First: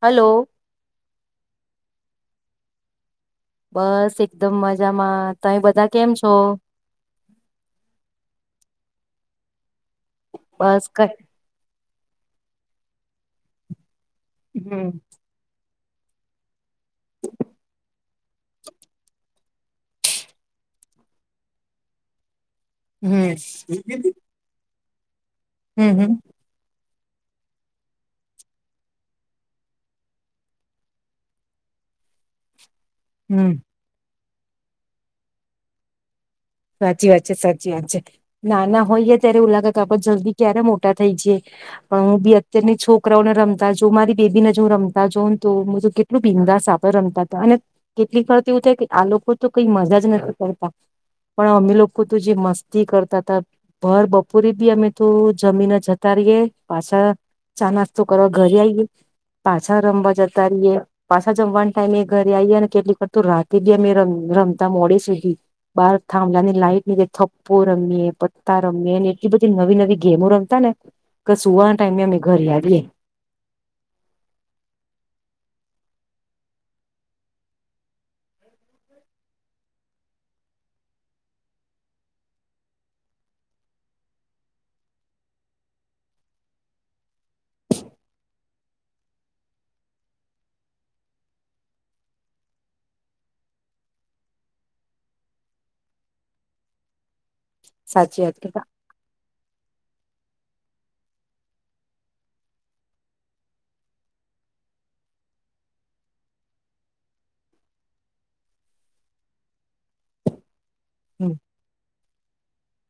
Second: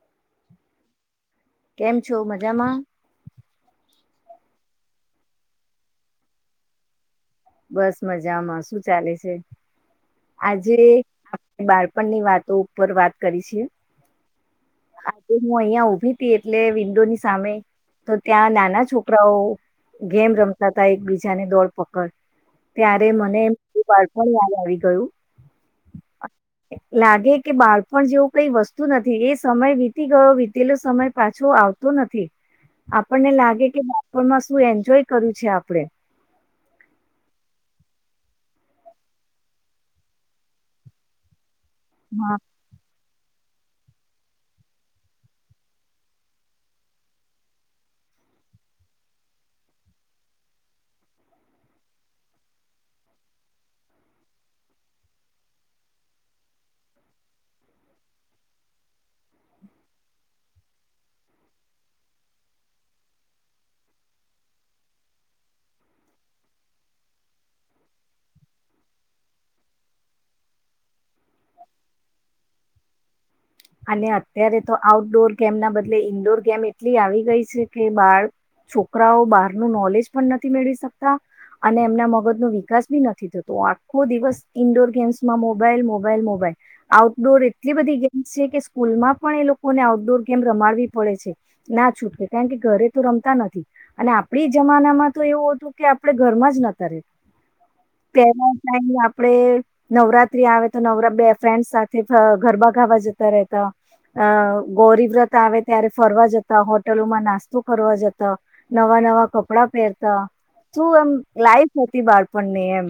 Hello. કેમ છો મજામાં. બસ એકદમ મજામાં તમે બધા કેમ છો. બસ મજામાં શું ચાલે છે. આજે બસ ક બાર. આપની વાતો ઉપર વાત કરી છે. હમ. આજે હું અહિયાં ઉભી એટલે વિન્ડોની સામે તો ત્યાં નાના છોકરાઓ ગેમ રમતા હતા એક બીજાને દોડ પકડ. ત્યારે હમ મને એમું બાળપણ યાદ આવી. [inaudible] હમ હમ. લાગે કે બાળપણ જેવું કઈ વસ્તુ નથી એ સમય વીતી ગયો વીતેલો સમય પાછો આવતો નથી. આપણને હમ લાગે કે. માં શું એન્જોય કર્યું છે આપડણે. સાચી વાત છે સાચી વાત છે ના ના હોઈ ગાય ત્યારે એવું લાગે આપ જલ્દી ક્યારે મોટા થઈ જે. પણ હું બી અત્યારની છોકરી. છોકરાઓને રમતા જો મારી બેબીને જો રમતા જોઉ ને તો હ કેટલું ભીનદાસ આપડ રમતા હતા અને કેટલી ફરથી એવું થાય કે આ લોકો તો કઈ મજા જ નથી કરતા. પણ અમે લોકો જે મસ્તી કરતા હતા ઘર બપોરે બી અમે તો જમીને જતા રહીએ પાછા ચા નાસ્તો કરવા ઘરે આવીઈએ પાછા રમવા જતા રહીએ પાછા જમવાના ટાઈમે એ ઘરે આવીએ ને કેટલી કરત રાતે બી અમે રમતા મોડી સુધી બાર. થાંભળલા ની લાઈટ ની જે થપ્પો રમીએ પત્તા રમીએ એટલી બધી નવી નવી ગેમો રમતા ને કે સુવાના ટાઈમે અમે ઘરે આવીએ. અને અત્યારે તો આઉટડોર ગેમ ના બદલે ઈન્ડોર ગેમ એટલી આવી ગઈ છે કે બાળ છોકરાઓ બહાર ન નોલેજ પણ નથી મેળવી શકતા અને એમના મગજ નો વિકાસ બી નથી થતો આખો દિવસ ઈન્ડોર ગેમ્સમાં મોબાઈલ મોબાઈલ મોબાઈલ આઉટડોર એટલી બધી ગેમ. છે કે સ્કૂલમાં પણ એ લોકોને આઉટડોર ગેમ રમાડવી પડે છે ના છૂટકે કારણ કે ઘરે તો રમતા નથી અને આપડી જમાનામાં તો એવું હતું કે આપણે ઘરમાં જ નતા ર. સાચી પલા વાત સાઈજ આપડે. નવરાત્રી આવે તો નવરા બે ફ્રેન્ડ સાથે ગરબા ગાવા જતા. તા અ ગૌરી વ્રત આવે ત્યારે ફરવા જતા હોટલોમાં નાસ્તો ફરવા જતા નવા નવા કપડા પહેરતા. તું એમ લાઈફ. બાળપણ ને એમ.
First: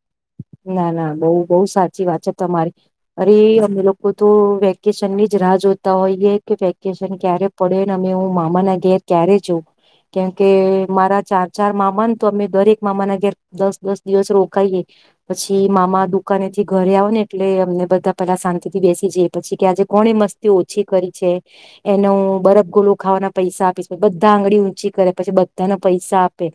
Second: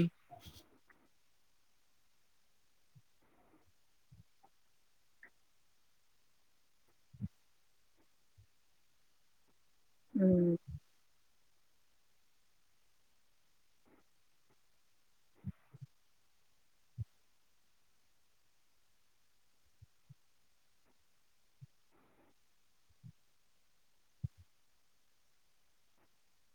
ના ના બહુ બઉ સાચું. સાચી વાત છે તમારી અરે અમે લોકો તો વેકેશન ની જ રાહ જોતા હોઈએ કે વેકેશન ક્યારે પડે ને અમે હું મામાના ઘેર ક્યારે જોઉ. કેમકે હમ મારા ચાર. ચાર મામા ને તો અમે દરેક મામાના ઘેર દસ દસ દિવસ રોકાઈએ. પછી મામા દુકાનેથી ઘરે આવ ને એટલે અમને બધા પેલા શાંતિ થી બેસી જઈ પછી કે આજે કોણે મસ્તી ઓછી કરી છે એનો બરફ ગોલો ખાવાના પૈસા આપીશ બધા આંગળી ઊંચી કરે પછી બધાને પૈસા આપે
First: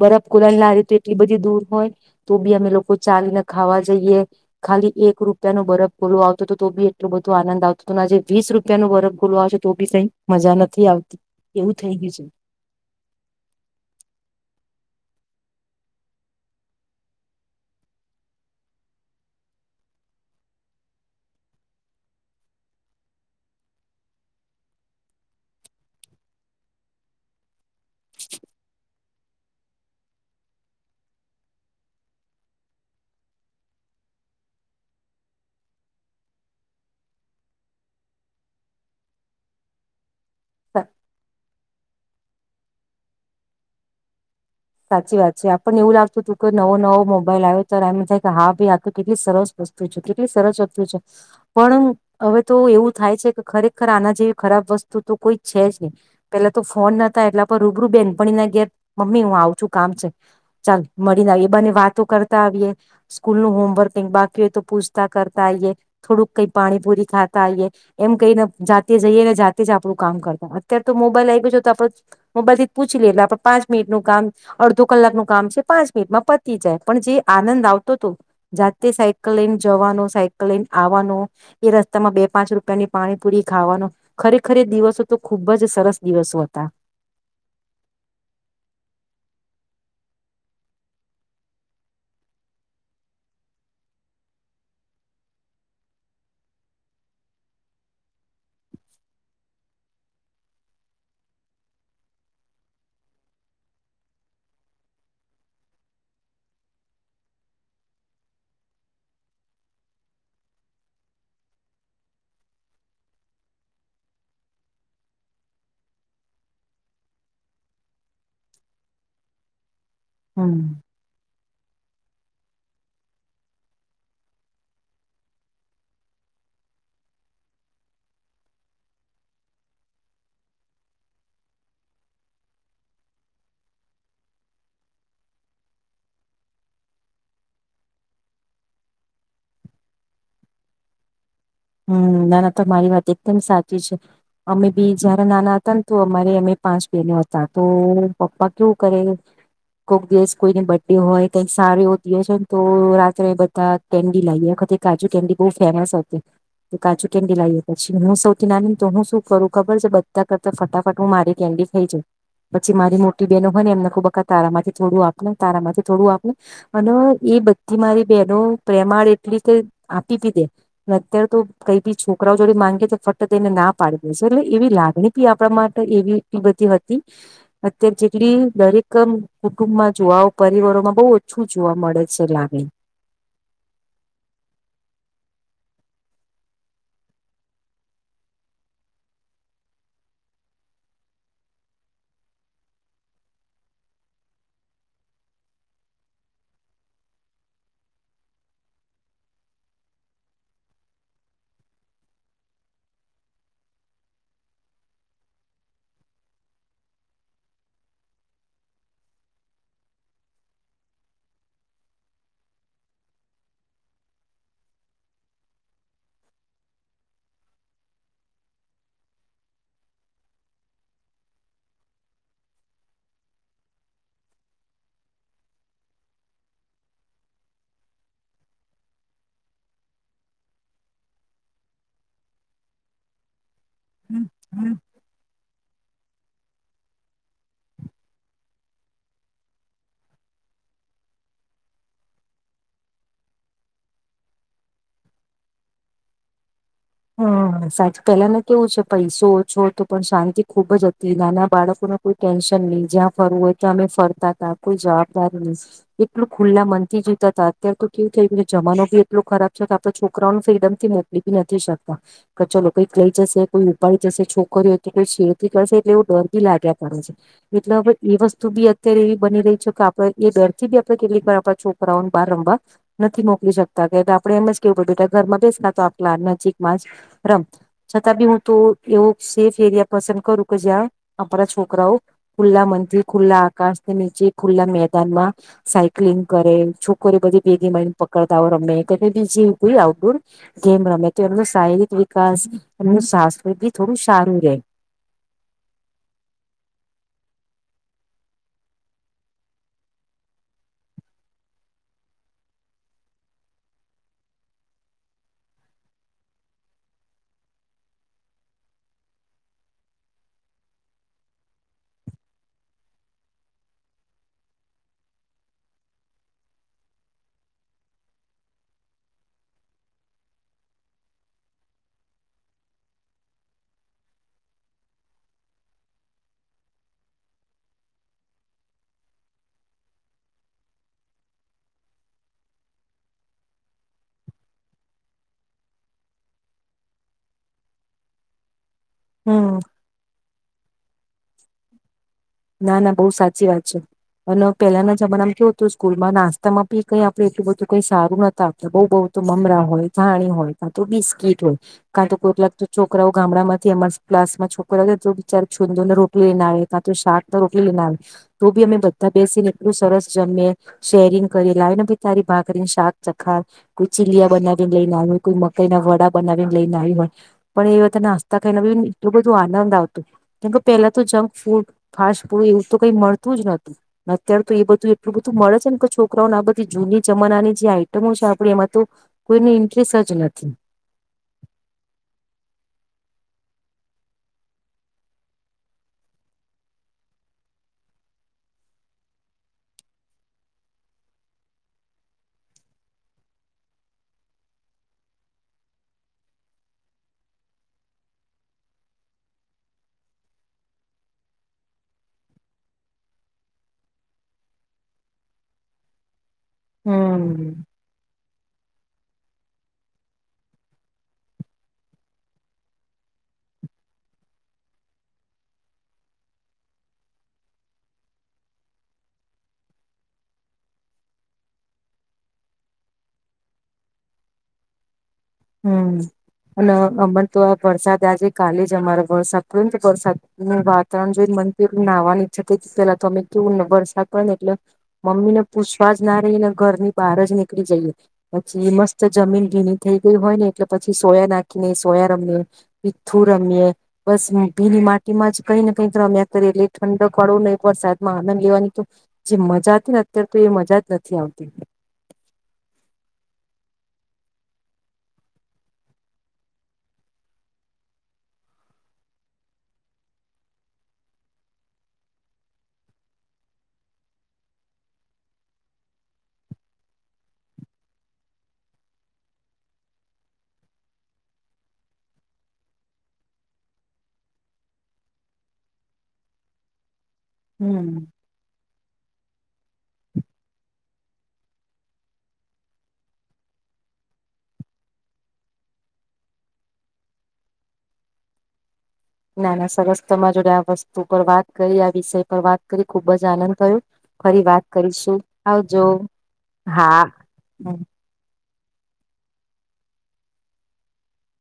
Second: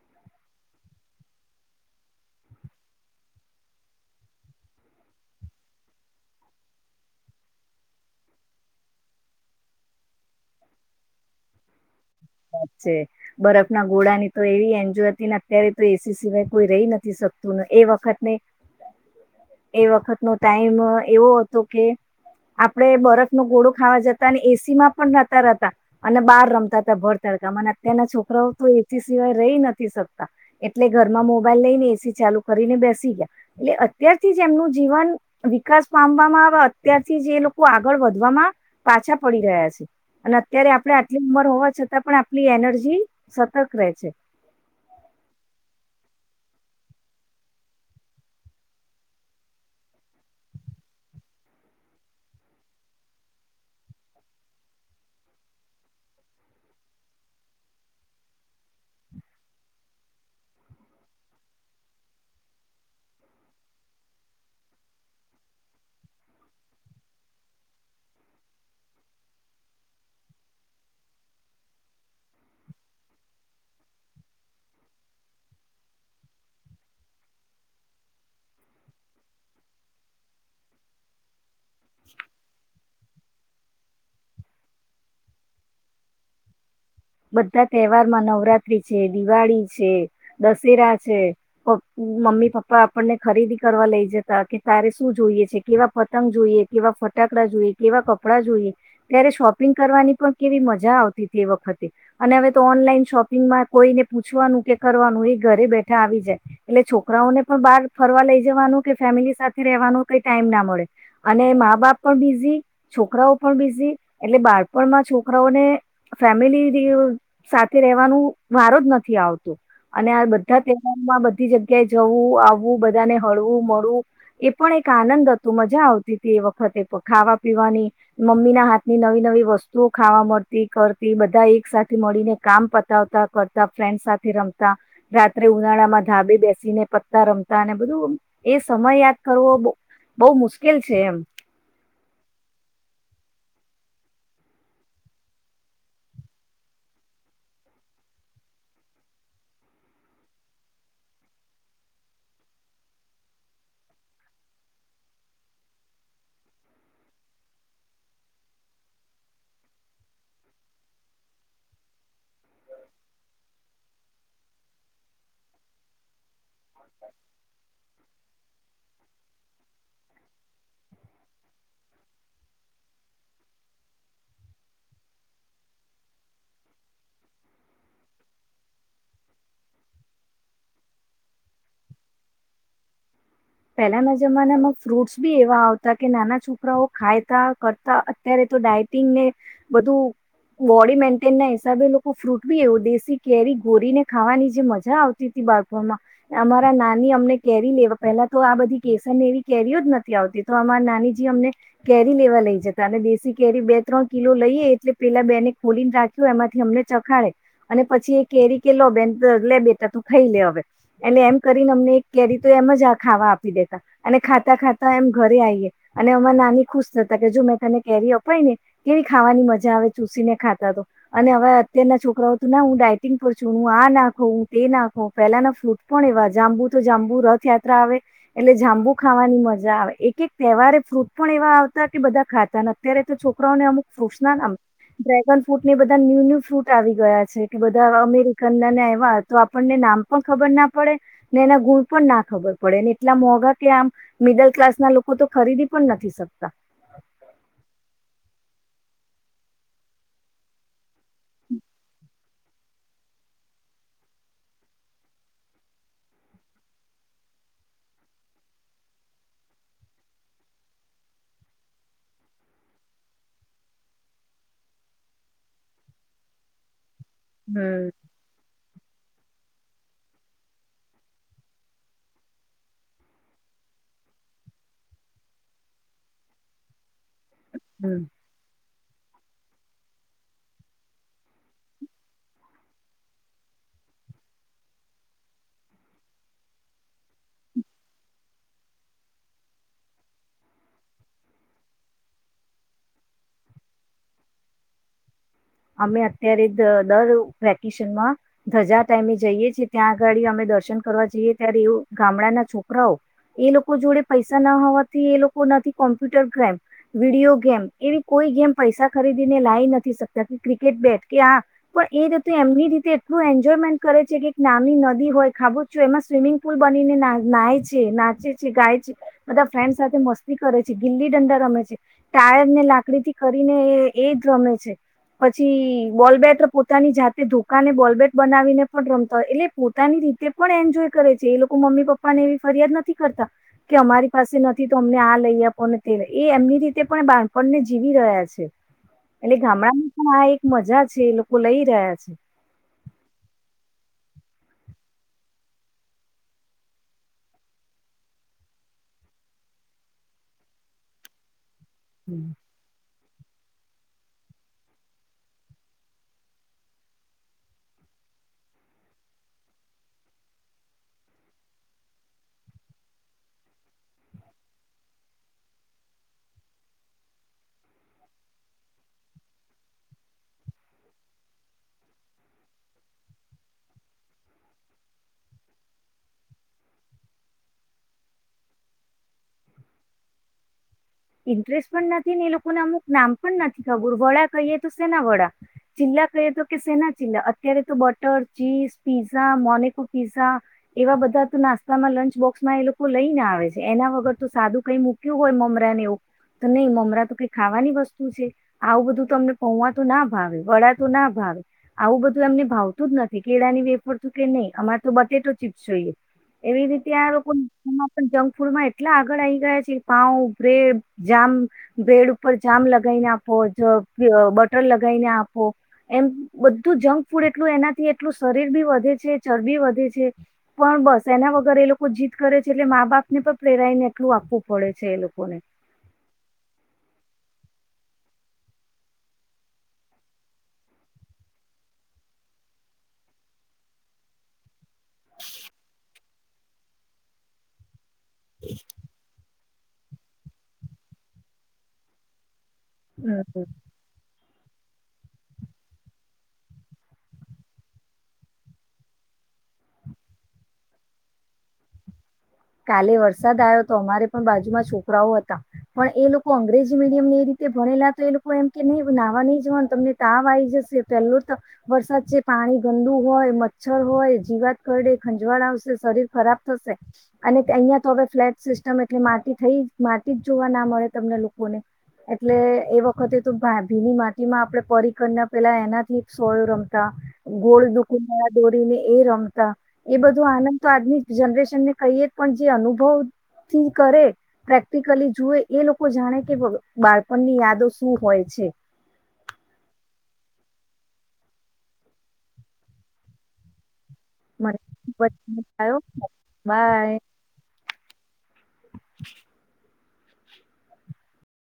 બરફ ગોલા ને લાવે તો એટલી બધી દૂર હોય તો બી અમે લોકો. ચાલીને ખાવા જઈએ ખાલી એક રૂપિયા ન બરફ ગોલું આવતો હતો તો બી એટલો બધો આનંદ આવતો હતો આજે વીસ રૂપિયા નું બરફ ગોલું આવશે તો બી કઈ મજા નથી આવતી એવું થઇ ગયું છે. સાચે બરફ ના ગોડાની તો એવી એન્જોય [unintelligible] અત્યારે તો એ સી સિવાય કોઈ રહી નથી શકતુંને એ વખતને એ વખત નો ટાઈમ એવો હતો કે આપડે બરફ નો ગોળો ખાવા જતા અને એ સી માં પણ રહેતા રહેતા અને બહાર રમતા હતા ભર તડકામાં અત્યારના છોકરાઓ તો એ સી સિવાય રહી નથી શકતા. એટલે ઘરમાં મોબાઈલ લઈને એ સી ચાલુ કરીને બેસી ગયા એટલે અત્યારથી જ એમનું જીવન વિકાસ પામવામાં અત્યારથી એ લોકો આગળ વધવામાં પાછા પડી રહ્યા છે. અને અત્યારે છે આપડ આટલી ઉંમર હોવા છતાં પણ આપલી એનર્જી સતર્ક રહે છે. સાચી વાત છે આપણને એવું લાગતું હતું કે નવો નવો મોબાઈલ આવ્યો ત એમ થાય કે હા ભાઈ આ તો કેટલી સરસ વસ્તુ છે કેટલી સરસ વસ્તુ છે પણ હવે તો એવું થાય છે કે ખરેખર આના જેવી ખરાબ વસ્તુ તો કોઈ છે જ નહી પેલા તો ફોન નતા એટલા પર રૂબરૂ બેનપણી ના ઘેર મમ્મી હું આવ. ચૂ કામ છે ચાલ મળીને આવીએ બને વાતો કરતા આવીએ સ્કૂલ નું હોમવર્ક બાકી હોય તો પૂછતા કરતા આવીઈએ થોડુંક કઈ પાણીપુરી ખાતા આવીઈએ એમ કઈને જાતે જઈએ ને જાતે જ આપણું કામ કરતા અત્યારે તો મોબાઈલ આવી ગયો છે તો આપડ મોબાઈલ થી જ પૂછી લઈએ એટલે આપણે પાંચ મિનિટનું કામ અડધો કલાકનું કામ છે પાંચ મિનિટમાં પતી જાય પણ જે આનંદ આવતો હતો જાતે સાયકલ લઈને જવાનો સાયકલ લઈને આવવાનો એ રસ્તામાં બે પાંચ રૂપિયાની પાણીપુરી ખાવાનો ખરેખર દિવસો તો ખુબ જ સરસ દિવસો હતા. બધા તહેવારમાં નવરાત્રી છે, દિવાળી છે, દશેરા છે મમ્મી પપ્પા આપણને ખરીદી કરવા લઈ જતા કે તારે શું જોઈએ છે કેવા પતંગ જોઈએ કેવા ફટાકડા જોઈએ કેવા કપડાં જોઈએ ત્યારે શોપિંગ કરવાની પણ કેવી મજા આવતી હતી એ વખતે. તે અને હવે તો ઓનલાઈન શોપિંગમાં કોઈને પૂછવાનું કે કરવાનું એ ઘરે બેઠા આવી જાય એટલે છોકરાઓને પણ બાર ફરવા લઈ જવાનું કે ફેમિલી સાથે રેવાનું કઈ ટાઈમ ના મળે અને મા બાપ પણ બિઝી છોકરાઓ પણ બિઝી એટલે બાળપણમાં છોકરાઓને ફેમિલી થી સાથે રવાનું વારો જ નથી આવતો. અને આ બધા હમ તહેવારો માં બધી જગ્યાએ જવું આવવું બધાને હળવું મળવું એ પણ એક આનંદ હતો મજા આવતી હતી એ વખતે ખાવા પીવાની મમ્મી ના હાથની નવી નવી વસ્તુઓ ખાવા મળતી કરતી બધા એક એક સાથે મળીને કામ પતાવતા કરતા ફ્રેન્ડ સાથે રમતા રાત્રે ઉનાળા માં ધાબે બેસીને પત્તા રમતા અને બધું એ સમય યાદ કરવો બહુ મુશ્કેલ છે એમ. હમ્મ નાના તો મારી વાત એકદમ સાચી છે અમે બી જારે નાના હતા ને તો અમારે અમે પાંચ બેહેનો હતા તો પપ્પા કેવું કરે કોક દિવસ કોઈને બર્ડે હોય કઈક સારો એવો દિવસે ને તો રાત્રે બધા કેન્ડી લાવએ આખતે કાજુ કેન્ડી બહુ ફેમસ હતી. કાચું કેન્ડી લએ પછી હું સૌથી નાની તો હું શું કરું ખબર છે બધા કરતા ફટાફટ હું મારી કેન્ડી ખાઈ જાઉં પછી મારી મોટી બહેનો હોય ને એમને ખબ તારા માંથી થોડું આપણે તારા માંથી થોડું આપણે અને એ બધી મારી બહેનો પ્રેમાળ એટલી કે આપી બી દે. અત્યારે તો કઈ બી છોકરાઓ જોડે માંગે તો ફટત એને ના પાડી દે છે એટલે એવી લાગણી બી આપણા માટે એવી એટલી બધી હતી અત્યારે જેટલી દરેક કુટુંબમાં જોવાઓ પરિવારોમાં બહુ ઓછું જોવા મળે છે લાગણી. પહેલાના જમાનામાં ફ્રૂટ્સ બી એવા આવતા કે નાના છોકરાઓ ખાયતા કરતા અત્યારે તો ડાયટિંગ ને બધું બોડી મેન્ટેન ના હિસાબે લોકો ફ્રૂટ બી એવું દેશી કેરી ઘોરીને ખાવાની જે મજા આવતી હતી બાળપણમાં અમારા નાની અમને કેરી લેવા પહેલા તો આ બધી કેસર એવી કેરીઓ જ નથી આવતી તો અમાર નાનીજી અમને કેરી લેવા લઈ જતા અને દેશ કેરી બે ત્રણ કિલો લઈએ એટલે પેલા બેને ખોલીને રાખ્યું એમાંથી અમને ચખાડે અને પછી એ કેરી કે લો બેન લે બેટ તો ખાઈ લે હવે એટલે એમ કરીને અમને એક કેરી તો એમ જ આ ખાવા આપી દેતા અને ખાતા ખાતા એમ ઘરે આવીઈએ અને અમારા નાની ખુશ થતા કે જો મેં તને કેરી અપાઈ ને કેવી ખાવાની મજા આવે ચૂસીને ખાતા તો અને હવે અત્યારના છોકરાઓ તો ના હું ડાયટિંગ પર છું આ નાખો હું તે નાખું પેલાના ફૂટ પણ એવા જાંબુ તો જાંબુ રથયા ત્રા આવે એટલે જાંબુ ખાવાની મજા આવે એક એક તહેવારે ફ્રૂટ પણ એવા આવતા કે બધા ખાતા. ને અત્યારે તો છોક કરાઓને અમુક ફૂટ નામ ડ્રેગન ફ્રૂટ ની બધી ન્યૂ ન્યુ ફ્રૂટ આવી ગયા છે કે બધા અમેરિકન ના એવા તો આપણને નામ પણ ખબર ના પડે ને એના ગુણ પણ ના ખબર પડે. ને એટલા મોંઘા કે આમ મિડલ ક્લાસ ના લોકો તો ખરીદી પણ નથી શકતા. હમ સાચ પેલા કેવું છે પૈસો ઓ છો તો પણ શાંતિ ખુબ જ કે નાના બાળકોને કોઈ ટેન્શન નહી જ્યાં ફરવું હોય ત્યાં અમે ફરતા તા કોઈ જવાબદારી નહી એટલું ખુલ્લા મનથી જીતા હતા અત્યારે તો કેવું થય જમાનો બી એટલો ખરાબ છે કે આપડ છોકરાઓને ફ્રીડમ થી મોકલી બી નથી શક તા. કચો કઈક લઈ જશે કોઈ ઉપાડી જશે છોકરીઓય તો કોઈ છેડતી કરશે એટલે એવું ડર થી લાગે. કરે છે એટલે હમ હવે એ વસ્તુ બી અત્યારે એવી બની રહી છે કે આપડણે એ બેર થી બી આપણે કેટલીક વાર આપડા છોકરાઓને બહાર રમવા નથી મોકલી શકતા કે આપડણે એમ જ કેવું પ બેટા ઘરમાં બેસ ના તો આપલા નજીક માજ રમ હમ છતાં બી હું તો એવું સેફ એરિયા પસંદ કરું કે જ્યાં આપણા છોકરાઓ ખુલ્લા મનથી ખુલ્લા આકાશને નીચે ખુલ્લા મેદાનમાં સાયકલિંગ કરે છોકરે બધી ભેગી માને પકડતા રમે કે બીજી કોઈ આઉટડોર ગેમ રમે. તેમનો શારીરિક વિકાસ એનું શાસ્ત્ર બી થોડું સારું રહે. અમે અત્યારે દર વેકેશનમાં ધજા ટાઈમે જઈએ છીએ ત્યાં આગાળ અમે દર્શન કરવા જઈએ ત્યારે એવ ગામડાના છોકરાઓ એ લોકો જોડે પૈસા ના હોવાથી એ લોકો નથી કોમ્પ્યુટર ગેમ વિડીયો ગેમ એવી કોઈ ગેમ પૈસા ખરીદીને લાવી નથી શક [unintelligible] ક્રિકેટ બાગ કે આ પણ એજેતે એમની રીતે એટલું એન્જોયમેન્ટ કરે છે કે એક નાની નદી હોય ખાબું ચૂ એમાં સ્વિમિંગ પુલ બનીને ના છે નાચે છે ગાય છે બધા ફ્રેન્ડ સાથે મસ્તી કરે છે ગીલી દંડા રમે છે ટાયર ને લાકડીથી કરીને એ જ રમે છે. પછી બોલ બેટ પોતાની જાતે ધોકાને બોલ બેટ બનાવીને પણ રમતા હોય એટલે પોતાની રીતે પણ એન્જોય કરે છે એ લોકો મમ્મી પપ્પા ને એવી ફરિયાદ નથી કરતા કે અમારી પાસે નથી તો અમને આ લઈ આપોને તે એ એમની રીતે પણ બાળપણને જીવી રહ્યા છે. એટલે હમ ગામડામા આ એક મજા છે એ લોકો લઈ રહ્યા છે. ના ના બહુ સાચી વાત છે અને પેલાના જમાનામાં કેવુ હતું સ્કૂલમાં નાસ્તામાં બી કઈ આપડે એટલું બધું કઈ સારું નતા આપત બઉુ બઉ તો મમરા હોય ધાણી હોય કા તો બિસ્કીટ હોય. કાતો કોક લાકતુ છોકરાઓ ગામડામાં ક્લાસમાં છોકરા તો બિચાર છૂોને રોટલીઈને આવે ત્યાં તો શાક રોટલીઈને આવી તો બી અમે બધા બેસીને એટલું સરસ જમે શેરિંગ કરી લાવીને ભી તારી ભાકરીને શાક ચખા કોઈ ચીલીયા બનાવીને લઈને આવી હોય કોઈ મકઈ ના વડા બનાવીને લઈને આવ હોય પણ એ વાતે નાસ્તા ખાઈને બી એટલું બધું આનંદ આવતો કેમકે પેલા તો જંક ફૂડ ફાસ્ટ ફૂડ એવું તો કઈ મળતું જ નતું અત્યારે તો એ બધું એટલું બધું મળે છે ને કે છોકરાઓને આ બધી જૂની જમાનાની જે આઈટમો છે આપણે એમાં તો કોઈને ઇન્ટરેસ્ટ જ નથી. ઇન્ટરેસ્ટ પણ નથી ને એ લોકોને અમુક નામ પણ નથી ખબર વડા કહીએ તો સેના વડા ચિલ્લા કહીએ તો કે સેના ચીલ્લા અત્યારે તો બટર ચીઝ પીઝા મોનેકો પીઝા એવા બધા તો નાસ્તામાં લંચ બોક્સમાં એ લોકો લઈ ને આવે છે એના વગર તો સાદું કઈ મૂક્યું હોય મમરાને એ. તો નહીં મમરા તો કઈ ખાવાની વસ્તુ છે આવું બધું અમને પૌવા તો ના ભાવે વડા તો ના ભાવે આવું બધું એમને ભાવતું જ નથી કેળાની વેફરતું કે નહી અમારે તો બટેટો ચીપ્સ જોઈએ. એવી રીતે આ લોકો હમ ફૂડમાં એટલા આગળ આવી ગયા છે પાઉ બ્રેડ જામ બે્રેડ ઉપર જામ લગાવને આપો બટર લગીને આપો એમ બધું જંક ફૂડ એટલું એનાથી એટલું શરીર બી વધે છે ચરબી વધે છે પણ બસ એના વગર એ લોકો જીત કરે છે એટલે મા બાપને પણ પ્રેરાયણ એટલું આપવું પડે છે એ લોકોને હમ અને અમને તો આ વરસાદ આજે કાલે જ અમારે વરસાદ પડ્યો ને તો વરસાદ નું વાતાવરણ જોઈને મંદિર નાહવાનીઈચ્છ થતી હતી પેલા તો અમે કેવું ને વરસાદ પડે ને એટલે મમ્મી ને પૂછવા જ ના રહી ને ઘરની બહાર જ નીકળી જઈએ. પછી એ મસ્ત જમીન જેથી હોય ને એટલે પછી સોયા નાખીને સોયા રમીને. મીથું હમ રમીએે બસ મ ભી ની માટીમાં જ કઈ ને કઈ અમે અત્યારે એટલે ઠંડક પડો નહીં વરસાદ માં આનંદ લેવાની તો જે મજા હતી ને અત્યારે તો એ મજા જ નથી આવતી. કાલે વરસાદ આવ્યો તો અમારે પણ બાજુમાં છોકરાઓ હતા પણ એ લોકો અંગ્રેજી મીડિયમને એ રીતે ભણેલા તો એ લોકો એમ કે નહી નાહવા નહી જવાનું તમને તાવ આવીઈ જશે પેલો તો વરસાદ છે પાણી ગંદુ હોય મચ્છર હોય જીવાત કરડે ખંજવાળ આવશે શરીર ખરાબ થશે અને અહિયાં તો હવે ફ્લેટ સિસ્ટમ એટલે માટી થઈ માટી જ જોવા ના મળે તમને લોકોને એટલે એ વખતે તો ભીની માટીમાં આપડણે પરી કરીના પેલા એનાથી સોળ રમતા ગોળ દુકુ હમ દોરીને.. એ રમતા એ બધું આનંદ તો આજની જનરેશન ને કહીએ પણ જે અનુભવથી કરે પ્રેક્ટિકલી જોવે એ લોકો જાણે કે બાળપણની યાદો શું હોય છે. ના ના સરસ તમામાં જોડે આ વસ્તુ પર વાત કરી આ વિષય પર વાત કરી ખુબ જ આનંદ ગયો. ફરી મને વાત કરીશું આવજ બાય હા. [inaudible]